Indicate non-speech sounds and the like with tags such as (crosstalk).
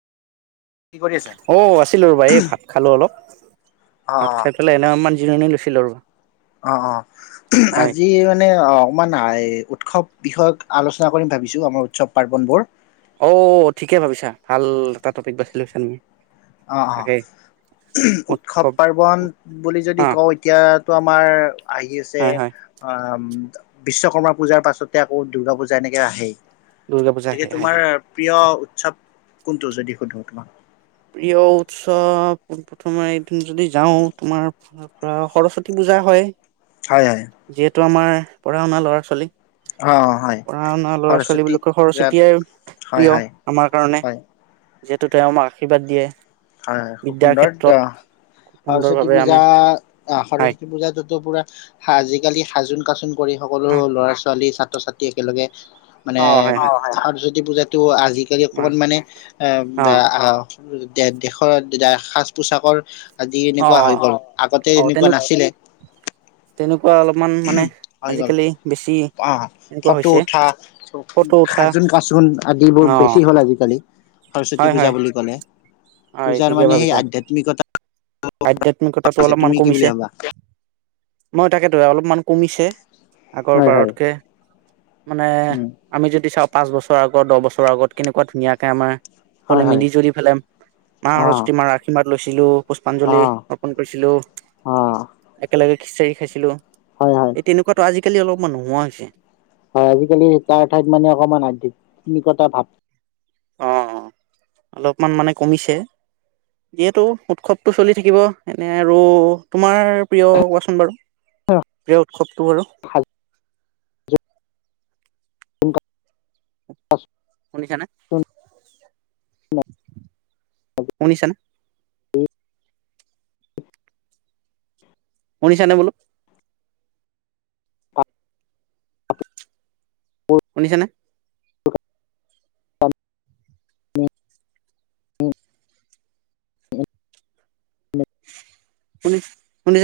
কি কৰি আছা? অ আছিলো ৰ'বা এই ভাত খালো অলপ ভাত অ', খাই পেলাই এনেই অলমান জিৰণি লৈ ছিলো ৰ বা অ অ আজি মানে অ অকমান উৎসৱ বিষয়ক আলোচনা কৰিম ভাবিছো আমাৰ উৎসৱ পাৰ্বনবোৰ অ ঠিকে ভাবিছা ভাল এটা টপিক বাচি লৈছা তুমি অ অ তাকে উৎসৱ পাৰ্বন বুলি যদি হা কওঁ এতিয়াতো আমাৰ আহি আছে হয় হয় উ বিশ্বকৰ্মা পূজাৰ পাছতে আকৌ দুৰ্গা পূজা এনেকে আহেই দুৰ্গা পূজা হে গতিকে হয় তোমাৰ হয় প্ৰিয় উৎসৱ কোনটো যদি সুধো (unintelligible) প্ৰিয় উৎসৱ পোন প্ৰথমে এইদিন যদি যাও তোমাৰ পৰা সৰস্বতী পূজা হয় হয় হয় টো আমাৰ পঢ়া শুনা ল'ৰা ছোৱালীক অ', হয়, পঢ়া শুনা ল'ৰা ছোৱালী সৰস্বতী বিলাকৰ পূজাত সৰস্বতীয়েই হয়, প্ৰিয় হয়, আমাৰ কাৰণে হয়, হয়, যিহেতু তেওঁ আমাক আশীৰ্বাদ দিয়ে হয় হয় খুব বিদ্যাৰ সুন্দৰ ক্ষেত্ৰত সৰস্বতী সুন্দৰভাৱে পূজা আমি অ হয় সৰস্বতী পূজাতটোতো পুৰা আজিকালি সাজোন কাচোন কৰি সকলো হা, ল'ৰা ছোৱালী ছা ছাত্ৰ ছাত্ৰীয়ে একেলগে মানে অ' হয় হয় আৰু যদি পূজাটো আজি আজিকালি অকণমান অ' মানে অ' বেয়া উম (unintelligible) দেশৰ সাজ পোচাকৰ আদি এনেকুৱা হৈ অ' গল আগতে অ' এনেকুৱা তেনেকুৱা নাছিলে তেনেকুৱা অলপমান মানে হৈ গল আজিকালি বেছি আহ এনেকুৱা ফটো হৈছে উঠা ফটো উঠা সাজোন কাচোন অ আদিবোৰ বেছি হল আজিকালি হয় সৰস্বতী হয় পূজা বুলি ক'লে হয় পূজাৰ মানে সেই আধ্যাত্মিকতা আ্ধ্যাত্মিক আধ্যাত্মিকতাটো হৈছে, অলপমান তুমি কি বুলি কমিছে ভাবা মই তাকেতো অলপমান কমিছে আগৰ হয় হয় বাৰতকে মানে উম আমি যদি চাওঁ পাঁচ বছৰ ত আগত দহ বছৰ আগত কেনেকুৱা ধুনীয়া কে আমাৰ হয় সকলো হয় মিলি জুলি পেলে মা অ সৰস্বতী মাৰ আশীৰ্বাদ লৈছিলো অঞ্জলি অ অৰ্পন কৰিছিলো অ একেলগ গৈ খিচিৰি খাইছিলো হয় হয় এই তেনেকুৱাতটো আজি আজিকালি অলপমান নোহোৱা হৈছে হয় আজিকালি তাৰ ঠাইত মানে অকমান আধ্যাত্মিকতা ভাৱ অ অলপমান মানে কমিছে যিহেতু উৎসৱটো চলি থাকিব এনে আৰু তোমাৰ প্ৰিয় কোৱাচোন বাৰু প্ৰিয় উৎসৱটো বাৰু সাজ কোন ক (unintelligible) শুনিচানে? শুনিচানে? (inaudible) (inaudible) শুনিছানে বোলো? শুনিছানে অ (inaudible) (unintelligible) শুনিচ শুনিচা (unintelligible)